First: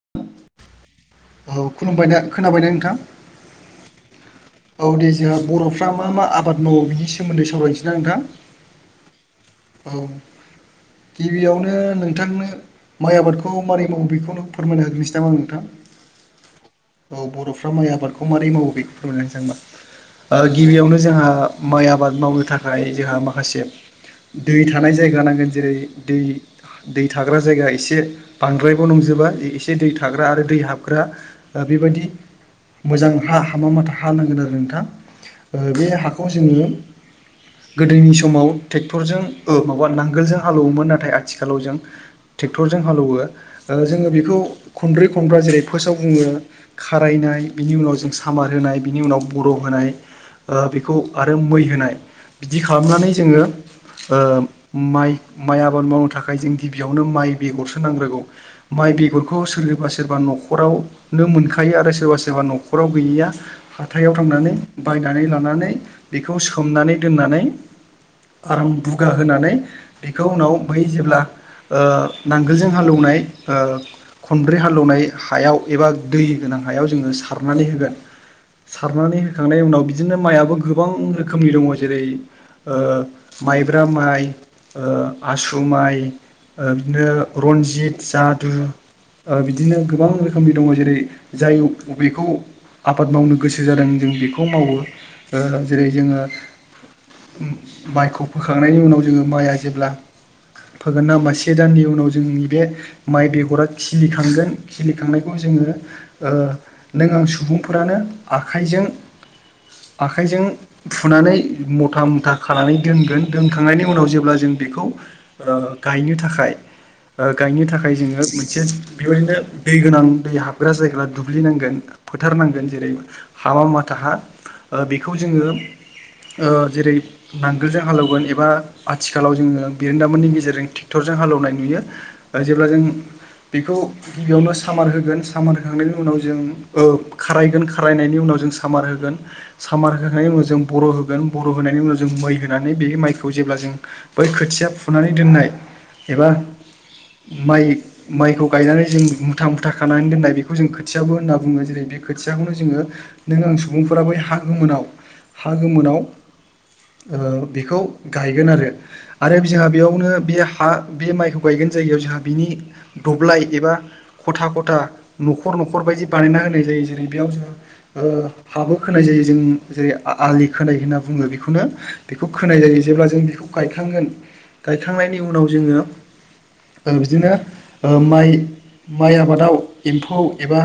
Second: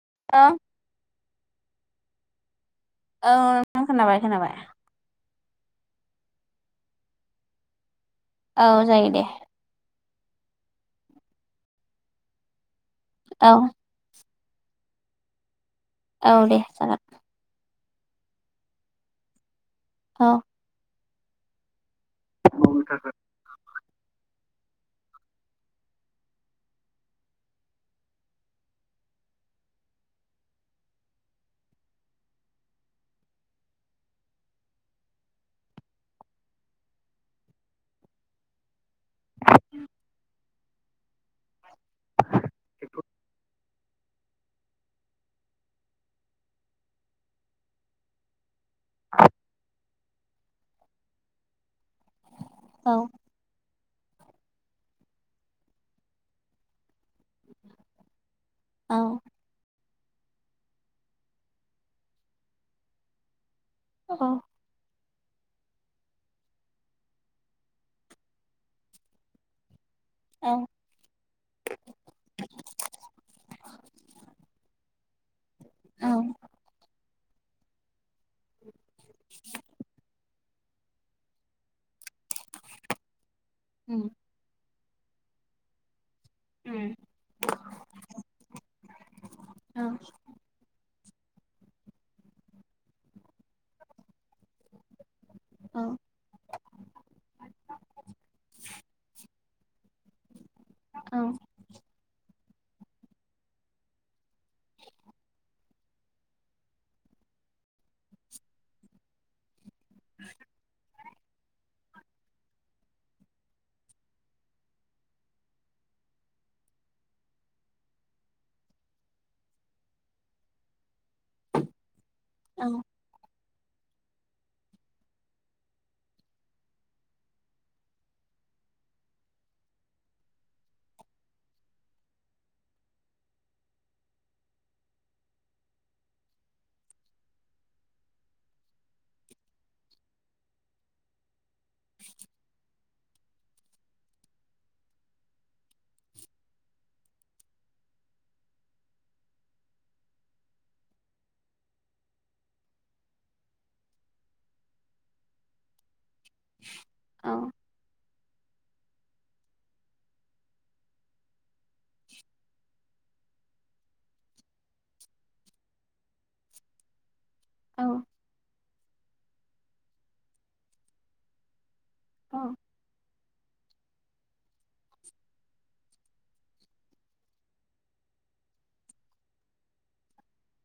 [unintelligible] औ खुलुमबाय नोंथां खोनाबायना नोंथां? औ नोंथां खोनाबाय खोनाबाय। औ दे जोंहा बर'फ्रा मा मा आबाद मावो बिनि सोमोन्दै सावरायनोसैदां नोंथां? औ जायो दे। औ गिबियावनो नोंथांनो माइ आबादखौ औ मारै मावो बेखौनो फोरमायना होग्रोसै दा मा नोंथां। औ दे औ जागोन। बर'फ्रा माइ आबादखौ मारै मावो बेखौ फोरमायना होनोसै आं होनबा औ ओ गिबियावनो जोंहा माइ आबाद मावनो थाखाय जोंहा माखासे दै थानाय जायगा नांगोन जेरै दै दै थाग्रा जायगा एसे बांद्रायबो नंजोबा एसे दै थाग्रा आरो दै हाबग्रा बेबायदि मोजां हा हामा माथा हा नांगोन आरो नोंथां ओ बे हाखौ जोङो गोदोनि समाव ट्रेक्टरजों ओ माबा नांगोलजों हालौवोमोन ना थाय आथिखालाव जों ट्रेक्टरजों हालएवो ओ जोङो बेखौ खनब्रै खनब्रा जेरै फासाव जोङो खारायनाय बिनि उनाव जों सामार होनाय बिनि उनाव बर' होनाय ओ बेखौ आरो मै होनाय बिदि औ खालामनानै जोङो ओ माइ माइ आबाद मावनो थाखाय जों गिबियावनो माइ बेगरसो नांग्रोगौ माइ औ बेगरखौ सोरोबा सोरबा न'खराव नो मोनखायो आरो सोरबा सोरबा न'खराव गैयैया हाथायाव औ थांनानै बायनानै लानानै बेखौ सोमनानै दोननानै आराम बुगा होनानै बेखौ औ उनाव बै जेब्ला ओ नांगोलजों हालएवनाय ओ खनब्रै हालएवनाय हायाव एबा औ दै गोनां हायाव जोङो सारनानै होगोन। सारनानै होखांनायनि उनाव बिदिनो माइआबो गोबां रोखोमनि दङ जेरै ओ माइब्रा उम माइ आसु माइ उम बिदिनो रन्जित जादु बिदिनो औ गोबां रोखोमनि दङ जेरै जाय बेखौ आबाद मावनो गोसो जादों जों बेखौ मावो। औ जेरै जोङो मायखौ फोखांनायनि उनाव जोङो माइआ जेब्ला फोगोन औ ना होमबा से दाननि उनाव जोंनि बे माइ बेगरा खिलिखांगोन खिलिखांनायखौ जोङो ओ नों आं सुबुं सुबुंफोरानो आखाइजों आखाइजों फुनानै मथा मथा खानानै दोनगोन। दोनखांनायनि उनाव जेब्ला जों बेखौ गायनो थाखाय गायनो थाखाय जोङो मोनसे बेबायदिनो दै गोनां दै हाबग्रा जायगा दुुब्लिनांगोन। औ फोथारनांगोन जेरै हाबा हा ओ बेखौ जोङो ओ जेरै नांगोलजों हालेवगोन एबा आथिखालाव जोङो बिरोंदामिननि गेजेरजों ट्रेक्टरजों हालेवनाय नुयो जेब्ला जों उ बेखौ गिबियावनो सामार होगोन सामार होखांनायनि उनाव जों ओ खारायगोन खारायनायनि उनाव सामार होगोन सामार होखांनायनि उनाव जों बर' होगोन बर' होनायनि उनाव जों मै होनानै बे माइखौ जेब्ला जों बै खोथिया फुनानै दोननाय एबा माइ माइखौ गायनानै जों मुथा मुथा खानानै दोननाय बेखौ जों खोथियाबो होनना बुङो जेरै बे खोथियाखौनो जोङो नों आं सुबुंफोरा बै हा गोमोनाव हा हा गोमोनाव औ ओ बेखौ गायगोन आरो आरो जोंहा बेयावनो बे हा बे माइखौ गायगोन जायगायाव जोंहा बिनि दब्लाय एबा खथा खथा न'खर न'खर बायदि बानायना होनाय जायो जेरै बेयाव जों औ ओ हाबो खोनाय जायो जों जेरै आलि खोनाय होनना बुङो बेखौनो। बेखौ औ खोनाय जायो जेब्ला जों बेखौ गायखांगोन गायखांनायनि उनाव जोङो बिदिनो माइ माइ आबादाव एम्फौ एबा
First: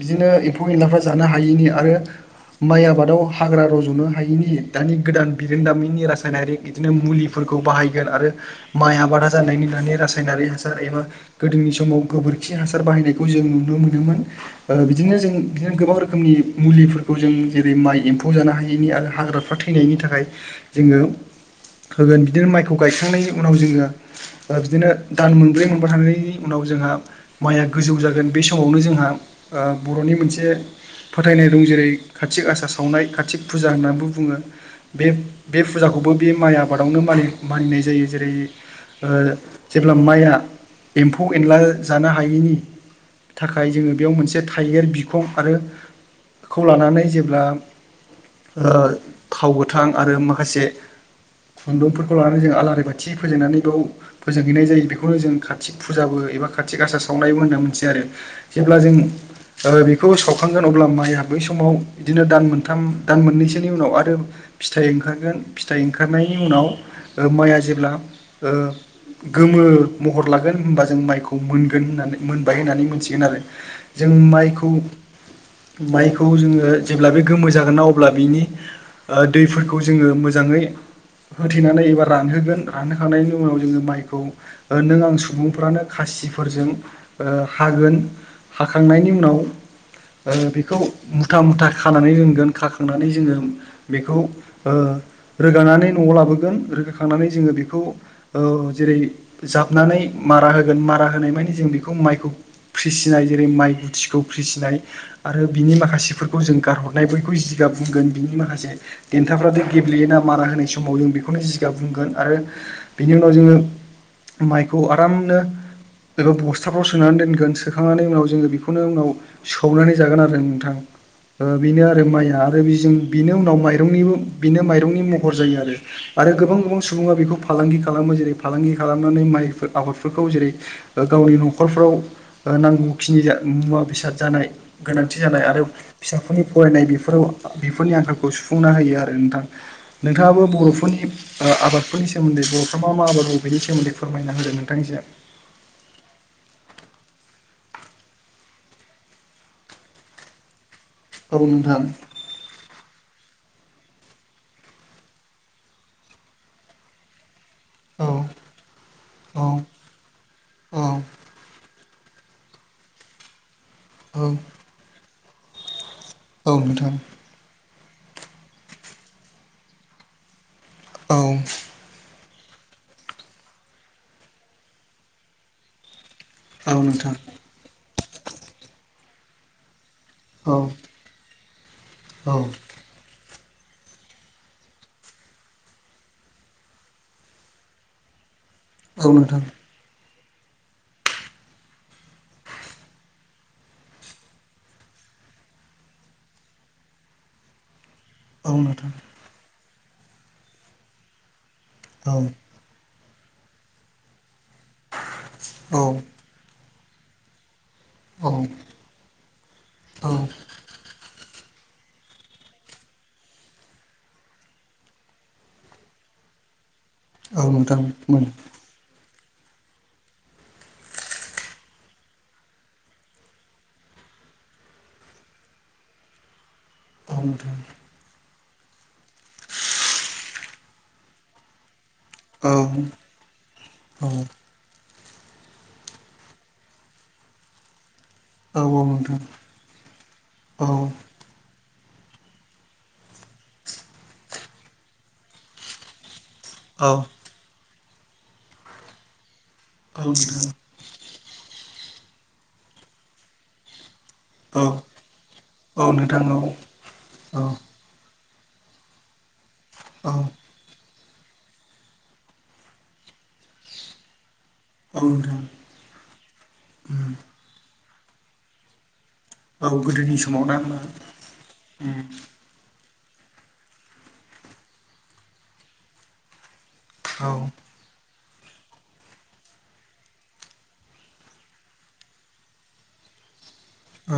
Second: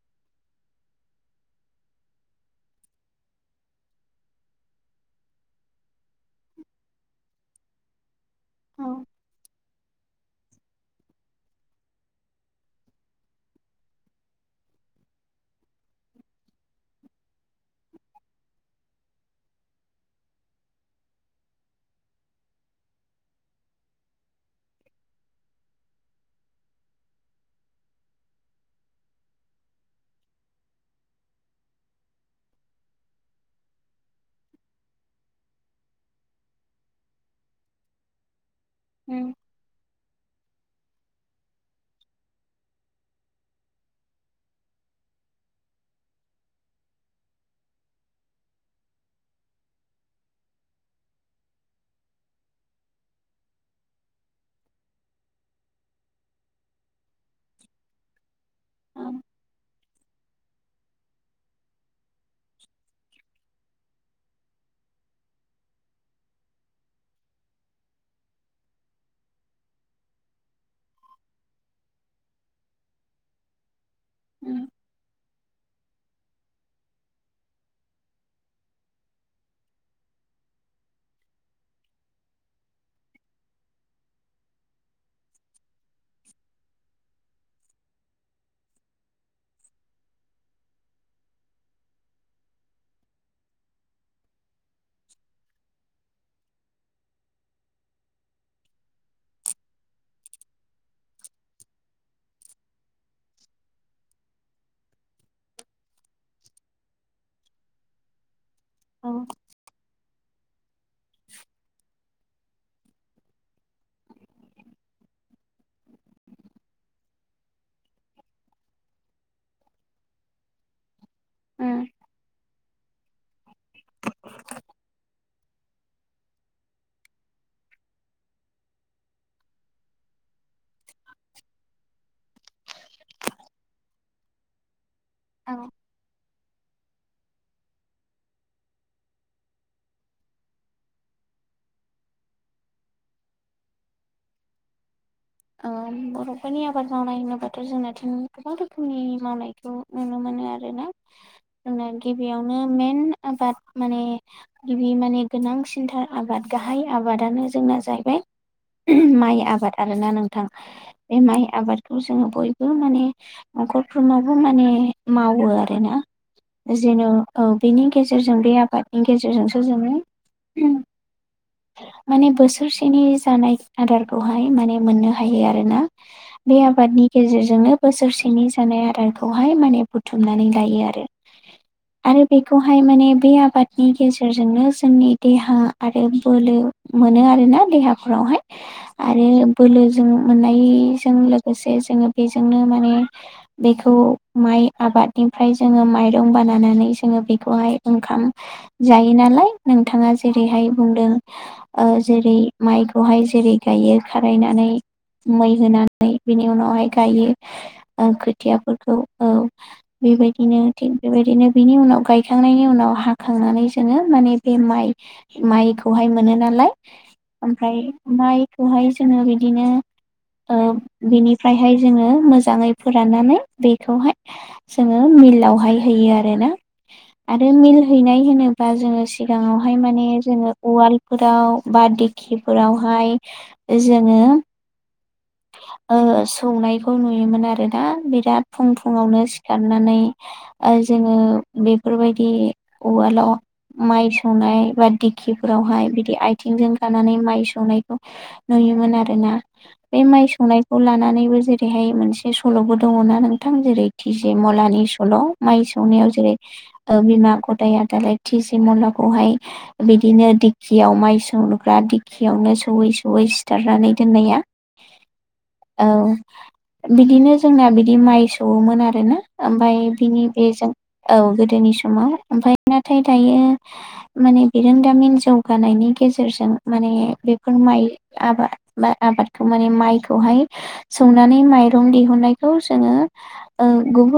बिदिनो एम्फौ एनलाफ्रा जानो हायैनि आरो माइ आबादाव हाग्रा रज'नो हायिनि दानि गोदान बिरोंदामिनि रासायनारि बिदिनो मुलिफोरखौ बाहायगोन आरो माइ औ आबादा जानायनि दानि रासायनारि हासार एबा गोदोनि समाव गोबोरखि हासार बाहायनायखौ जों नुनो मोनोमोन ओ बिदिनो बिदिनो जों बिदिनो गोबां रोखोमनि मुलिफोरखौ जों जेरै माइ एम्फौ जानो हायैनि आरो हाग्राफ्रा थै थैनायनि थाखाय जोङो होगोन बिदिनो माइखौ गायखांनायनि उनाव जोङो बिदिनो दान मोनब्रै मोनबा थानायनि उनाव जोंहा माइया गोजौ जागोन बे समावनो जोंहा ओ बर'नि मोनसे फोथायनाय दं जेरै काति गासा सावनाय काति फुजा होननानैबो बुङो। बे बे फुजाखौबो बे माइ आबादावनो मानि मानिनाय जायो जेरै ओ उम जेब्ला माइआ एम्फौ एनला जानो हायैनि थाखाय जोङो बेयाव मोनसे थाइगिर बिखं आरो खौ लानानै जेब्ला ओ थाव गोथां आरो माखासे खुन्दुंफोरखौ लानानै जों आलारि बाथि फोजोंनानै बेयाव फोजोंहैनाय जायो बेखौनो जों काति फुजाबो एबा खाथि गासा सावनायबो होनना मोनथियो आरो जेब्ला जों औ ओ बेखौ सावखांगोन अब्ला माइआ बै समाव बिदिनो दान मोनथाम दान मोननैसोनि उनाव आरो फिथाइ ओंखारगोन फिथाइ ओंखारनायनि उनाव माइआ जेब्ला़ ओ गोमो महर लागोन होनोमबा जों माइखौ मोनगोन होननानै मोनबाय होननानै मोनथिगोन आरो। जों उम माइखौ माइखौ जोङो जेब्ला बे गोमो जागोन ना अब्ला बिनि ओ दैफोरखौ जोङो मोजाङै होथेनानै एबा रानहोगोन रानहोखांनायनि उनाव जोङो माइखौ नों आं सुबुंफ्रानो खासि बासिफोरजों ओ हागोन हाखांनायनि उनाव ओ बेखौ मुथा मुथा खानानै रोंगोन खाखांनानै जोङो बेखौ ओ रोगानानै न'आव लाबोगोन रोगाखांनानै जोङो बेखौ ओ जे रै जाबनानै मारा होगोन मारा होनाय मानि जों बेखौ माइखौ फ्रिसिनाय जेरै माइ गुथिखौ फ्रिसिनाय आरो बिनि माखासेफोरखौ जों गारहरनाय बयखौबो जिगा गाब बुंगोन बिनि माखसे औ दन्थाफ्रादो गेब्लेयोना मारा होनाय समाव जों बेखौनो जिगाब बुंगोन आरो बेनि उनाव जोङो माइखौ आरामनो एबा बस्थाफ्राव सोनानै दोनगोन सोखांनानै उनाव जोङो बेखौनो उनाव सौनानै जागोन आरो नोंथां। ओ बेनो उम आरो माइआ आरो बिजों बिनि उनाव माइ यंनिबो बिनो माइरंनि महर जायो आरो आरो गोबां गोबां सुबुङा बेखौ फालांगि खालामो जेरै फालांगि खालामनानै माइफोर आबादफोरखौ जेरै गावनि न'खरफ्राव ओ नांगौखिनि नुवा वा बेसाद जानाय गोनांथि जानाय औ आरो फिसाफोरनि फरायनाय बेफोराव बेफोरनि आंखालखौ सु फुंना होयो आरो नोंथां नोंथाङाबो बर'फोरनि ओ आबादफोरनि सोमोन्दै बर'फ्रा मा मा आबाद मावफै बेनि सोमोन्दै फोरमायना होदों नोंथां एसे ओ बर'फोरनि आबाद मावनाय होनोबाथ' जोंनाथ' गोबां रोखोमनि मावनायखौ नुनो मोन नो आरोना औ नोंथां जोंना गिबियावनो मेन आबाद माने गिबि माने गोनांसिनथार आबाद गाहाय आबादानो जोंना औ जाहैबाय माइ औ आबाद आरोना नोंथां औ बे माइ आबाद खौ जोङो बयबो माने न'खरफोरनावबो औ माने मावो आरोना। औ नोंथां जेन' औ बेनि गेजेरजों बे आबादनि गेजेरजोंसो जोङो औ माने बोसोरसेनि जानाय आदारखौहाय माने मोननो हायो आरोना। बे औ आबादनि नोंथां गेजेरजोंनो बोसोरसेनि जानाय आदारखौहाय माने बु औ बुथुमनानै लायो आरो आरो औ बेखौहाय माने बे आ बादनि गेजेरजोंनो जोंनि देहा आरो बोलो मोनो आरोना देहाफोरावहाय औ आरो नोंथां बोलो जों मोननायजों लोगोसे जोङो बेजोंनो माने बेखौ माइ आब बादनिफ्राय जोङो माइरं बानायानानै जोङो बेखौहाय ओंखाम औ नोंथां जायो नालाय नोंथाङा जेरैहाय बुंदों ओ औ जेरै माइखौहाय जेरै गायो खारायनानै मै औ होनानै बिनि उनावहाय गायो ओ औ खोथियाफोरखौ औ औ बेबायदिनो थिग बेबायदिनो बिनि उनाव गायखांनायनि उनाव हाखांनानै जोङो माने बे माइ माइखौहाय मोनो नालाय औ नोंथां ओमफ्राय मोन माइखौहाय जोङो बिदिनो [inaudible] ओ बेनिफ्रायहाय जोङो मोजाङै फोराननानै बेखौहाय जोङो मिल लावहाय हैयो आरोना औ आरो नोंथां मिलियनहैनाय होनोब बा जोङो सिगाङावहाय माने जोङो उवालफोराव बा दि औ खिफोरावहाय औ जोङो ओ सौनायखौ नुयोमोन आरोना बि राद औ फुं नोंथां फुङावनो सिखारनानै औ ओ जोङो बेफोरबायदि उवालाव माइ सौनाय बा दिखिफोरावहाय बिदि आय थिंजों औ गानानै माइ सौनायखौ नुयोन आरोना बे माइ नोंथां सौनायखौ लानानै बो जेरैहाय मोनसे सल'बो दङ'ना नोंथां जेरै टिजि औ मलानि सल' माइ औ सौनायाव नोंथां औ जेरै ओ बिमा औ गदाया दालाय थिजि मलाखौहाय बिदिनो दिकियाव माइ सौग्रा दिखियावनो सौवै सौवै सिथारनानै दोननाया। औ नोंथां औ उम बिदिनो जोंना बिदि माइ सौवोमोन आरोना औ ओमफाय गोदोनि बिनि समाव ना बेजों होमबा औ गोदोनि उम समाव ओमफ्रायना थाय दायो माने बिरोंदामिन जौगानायनि गेजेरजों माने औ बेफोर माइ आबा बा आबाद माने माइखौहाय सौनानै माइरं दिहुननायखौ जोङो। ओ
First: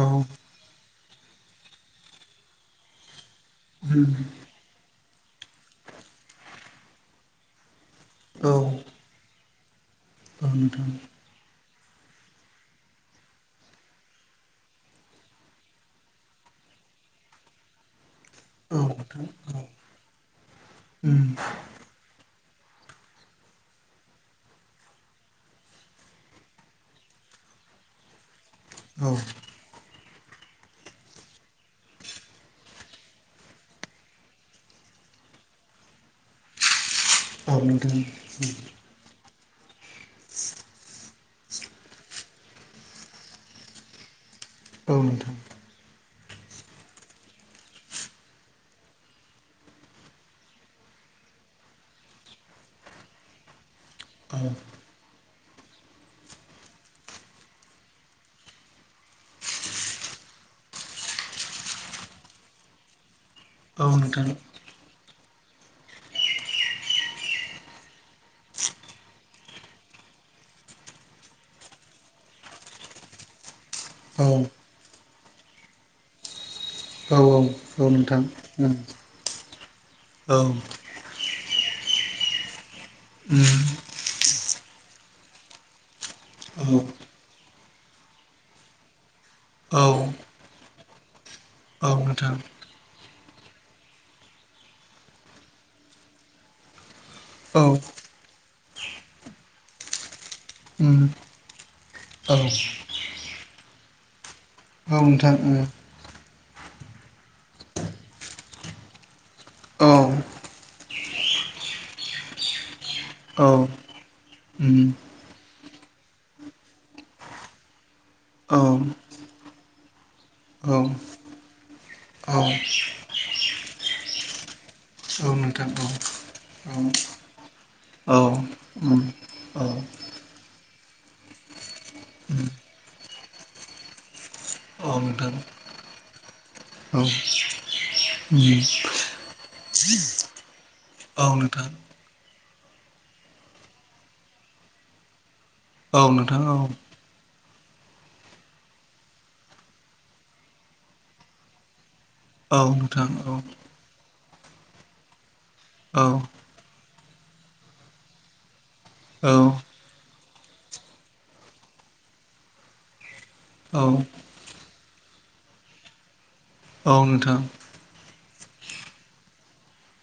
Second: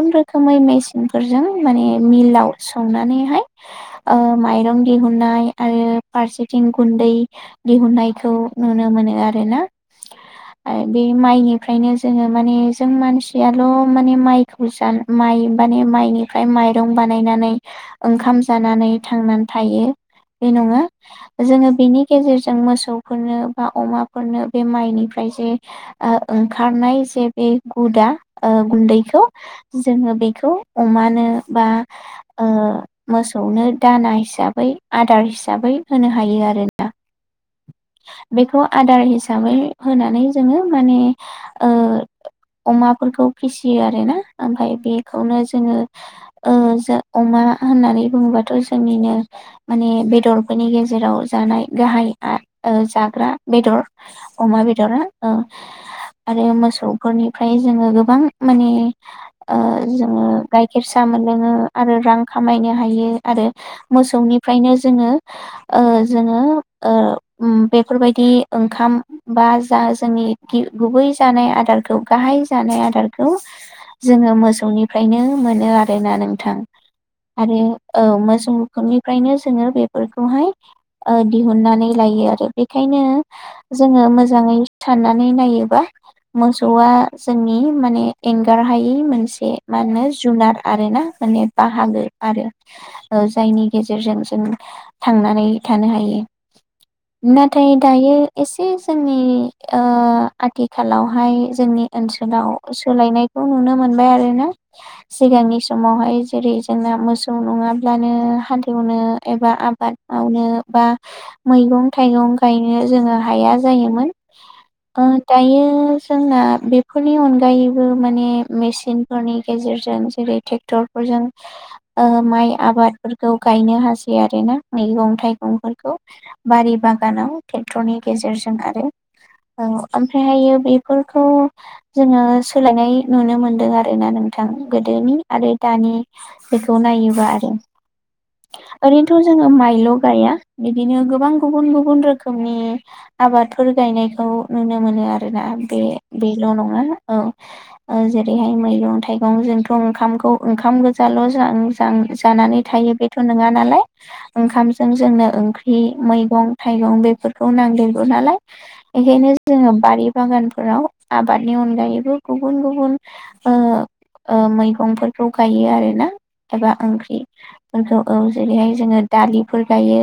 औ रोखोमै मेसिनफोरजों माने मिलाव सौनानैहाय। उम ओ माइरं दिहुनाय आरो फारसेथिं गुन्दै। दिहुननायखौ औ नुनो मोनो आर ना औ आरो नोंथां बे माइनि। ओमफ्रायनो जोङो माने जों मानसियाल' माने माइखौ ज माइ माने माइनिफ्राय मा। माइरं बानायनानै। ओंखाम औ नोंथां जानानै थांनानै औ थायो बे नङा उम जोङो बेनि गेजेरजों। जों मोसौफोरनो बा अमाफोरनो। बे माइनिफ्राय जे ओ ओंखारनाय जे बे गुदा। ओ औ गुन्दैखौ जोङो बेखौ अमानो बा। ओ मोसौनो दाना हिसाबै आदार हिसाबै होनो हायो आरो। आ नुदों। जामाय होनानै जोङो माने। ओ अमाफोरखौ फिसियो आरो ना। ओमफाय औ बेखौनो जोङो। ओ जो अमा होननानै बुङोबाथ' जोंनिनो माने बेदरफोरनि गेजेराव जों। जानाय गाहाय ओ जाग्रा बेदर अमा बेदरा ओ। आरो मोसौफोरनिफ्राय जोङो गोबां माने जोङो ओ गाइखेर सा। मोनलोङो आरो रां खामायनो हायो आरो औ नोंथां औ औ मोसौनिफ्रायनो जोङो। ओ जोङो ओ ओम बेफोरबायदि। ओंखाम बा जा जोंनि गुबै जानाय आदारखौ गाहाय जानाय आदारखौ। जोङो मोसौनिफ्रायनो मोनो आरोना नोंथां। औ। आरो औ नोंथां मोसौ उम मोखनिफ्रायनो जोङो औ बेफोरखौहाय उम ओ दिहुननानै। लायो आरो बेखायनो जोङो मोजाङै साननानै नायोबा। औ मोसौआ जोंनि माने एंगारहायि मोनसे औ मा होनो जुनार। आरो ना माने औ बाहागो नोंथां आरो। ओ जायनि गेजेरजों जों थांनानै थानो हायो। औ नाथाय दायो। एसे जोंनि उम ओआथिखालावहाय जोंनि औ ओनसोलाव सोलायनायखौ। बेखौ नुनो मोनबाय आरोना औ नोंथां उम सिगांनि समावहाय। जेरै जोंना मोसौ नङाब्लानो हल एऐवनो एबा औ आबाद मावनो बा। मैगं थाइगं गायनो जोङो औ हाया जायोमोन। उम ओ दायो जोंना बेफोरनि अनगायैबो माने औ मेसिनफोरनि गेजेर। गेजेरजों जेरै ट्रेक्टर फोरजों ओ औ माइ आबादफोरखौ गायनो हासायो आरो ना। मैगं औ नोंथां थाइगंफोरखौ औ बारि बागानाव ट्रेक्टरनि औ उम औ उम औ नोंथां औ उम औ नोंथां गेजेरजों औ आरो। नोंथां औ नोंथां औ ओमफ्रायहायो बेफोरखौ जोङो सोलायनाय नुनो मोनदों आरोना नों। नोंथां गोदोनि आरो दानि बेखौ नायोबा आरो। ओरैनोथ' जोङो माइल' गाया बिदिनो गोबां गुबुन गुबुन रोखोमनि। आबादफोर गायनायखौ नुनो मोनो आरोना बे बेल' नङा औ। ओ जेरैहाय मैगं थाइगं जोंथ' ओंखामखौ ओंखाम गोजाल' जा थां जानानै थायो। यो बेथ' नङा नालाय ओंखामजों जोंनो ओंख्रि मैगं थाइगं बेफोरखौ। नांदेरगौ नालाय बेखायनो जोङो बारि बागानफोराव आबादनि अनगायैबो गुब। गुबुन गुबुन ओ ओ मैगंफोरखौ गायो आरो ना। एबा ओंख्रि फोरखौ। औ जेरैहाय जोङो दालिफोर गायो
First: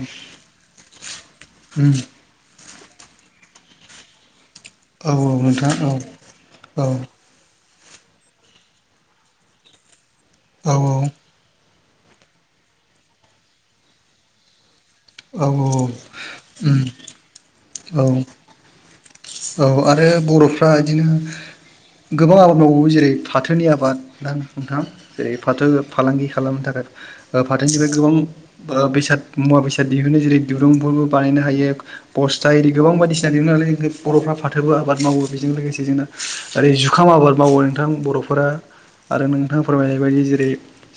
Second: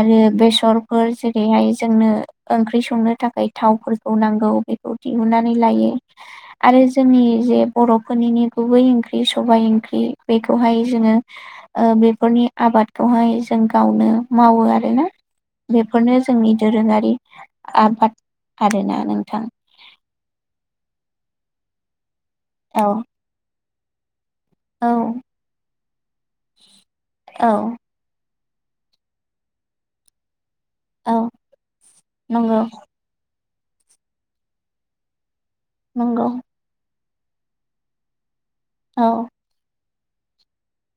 आरो बेसरफोर जेरै जेरैहाय जोंनो ओंख्रि संनो थाखाय थावफोरखौ नांगौ बेखौ दिहुननानै लायो। आरो जोंनि जे बर'फोरनिनो गुबै ओंख्रि सबाय ओंख्रि बेखौहाय जोङो ओ बेफोरनि आबादखौहाय जों गावनो मावो आरो ना। औ औ औ। बेफोरनो जोंनि दोरोङारि औ आबाद उम औ आरो ना नों औ आरो बर'फ्रा इदिनो गोबां आबाद मावो औ जेरै फाथोनि आबाद। दा नोंथा औ जेरै फाथो फालांगि खालामनो थाखाय ओ औ फाथोनिफ्राय गोबां बो बेसाद मुवा बेसाद दिहुनो जेरै दिरुंफोरबो औ बानायनो हायो बस्था नंगौ इदि गोबां बायदिसिना दिहुनो नालाय बर'फ्रा फाथोबो आबाद मावो। बेजों लोगोसे जोंना नंगौ ओरै जुखाम आबाद मावो नोंथां बर'फोरा औ आरो नोंथां फोरमायनाय बेबायदि जेरै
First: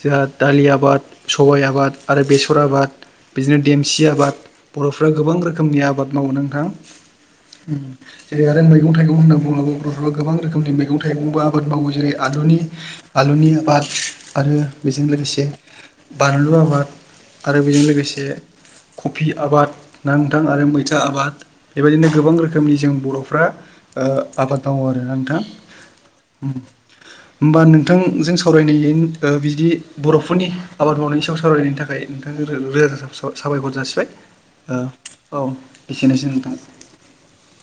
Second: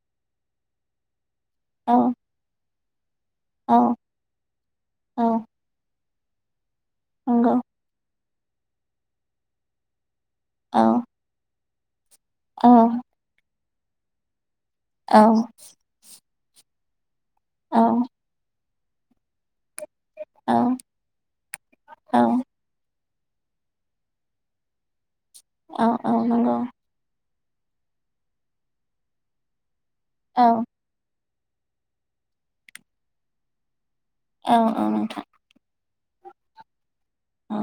जोंहा दालि आबाद, सबाय आबाद औ आरो बेसर आबाद। बिदिनो औ देमसि आबाद बर'फ्रा औ गोबां रोखोमनि आबाद मावो नोंथां। नंगौ। जेरै आरो मैगं थाइगं होन्ना बुङोबा बर'फ्रा गोबां रोखोमनि औ मैग थाइगंबो आबाद मावो जेरै आलुनि औ आलुनि आबाद आरो बेजों औ लोगोसे बानलु आबाद आरो बेजों लोगोसे कफि आबाद। ना नोंथां औ आरो मैथा आबाद बेबायदिनो गोबां रोखोमनि जों बर'फ्रा ओ आबाद मावो आरो ना औ औ नंगौ। होम्बा नोंथांजों सावरायनाय ओ बिदि औ बर'फोरनि आबाद मावनायनि सो सावरायनायनि थाखाय नोंथांजो रो-रोजा रोजा सा-साबायखर जासिबाय। औ औ नोंथां। ओ औ एसेनोसै नोंथां। औ।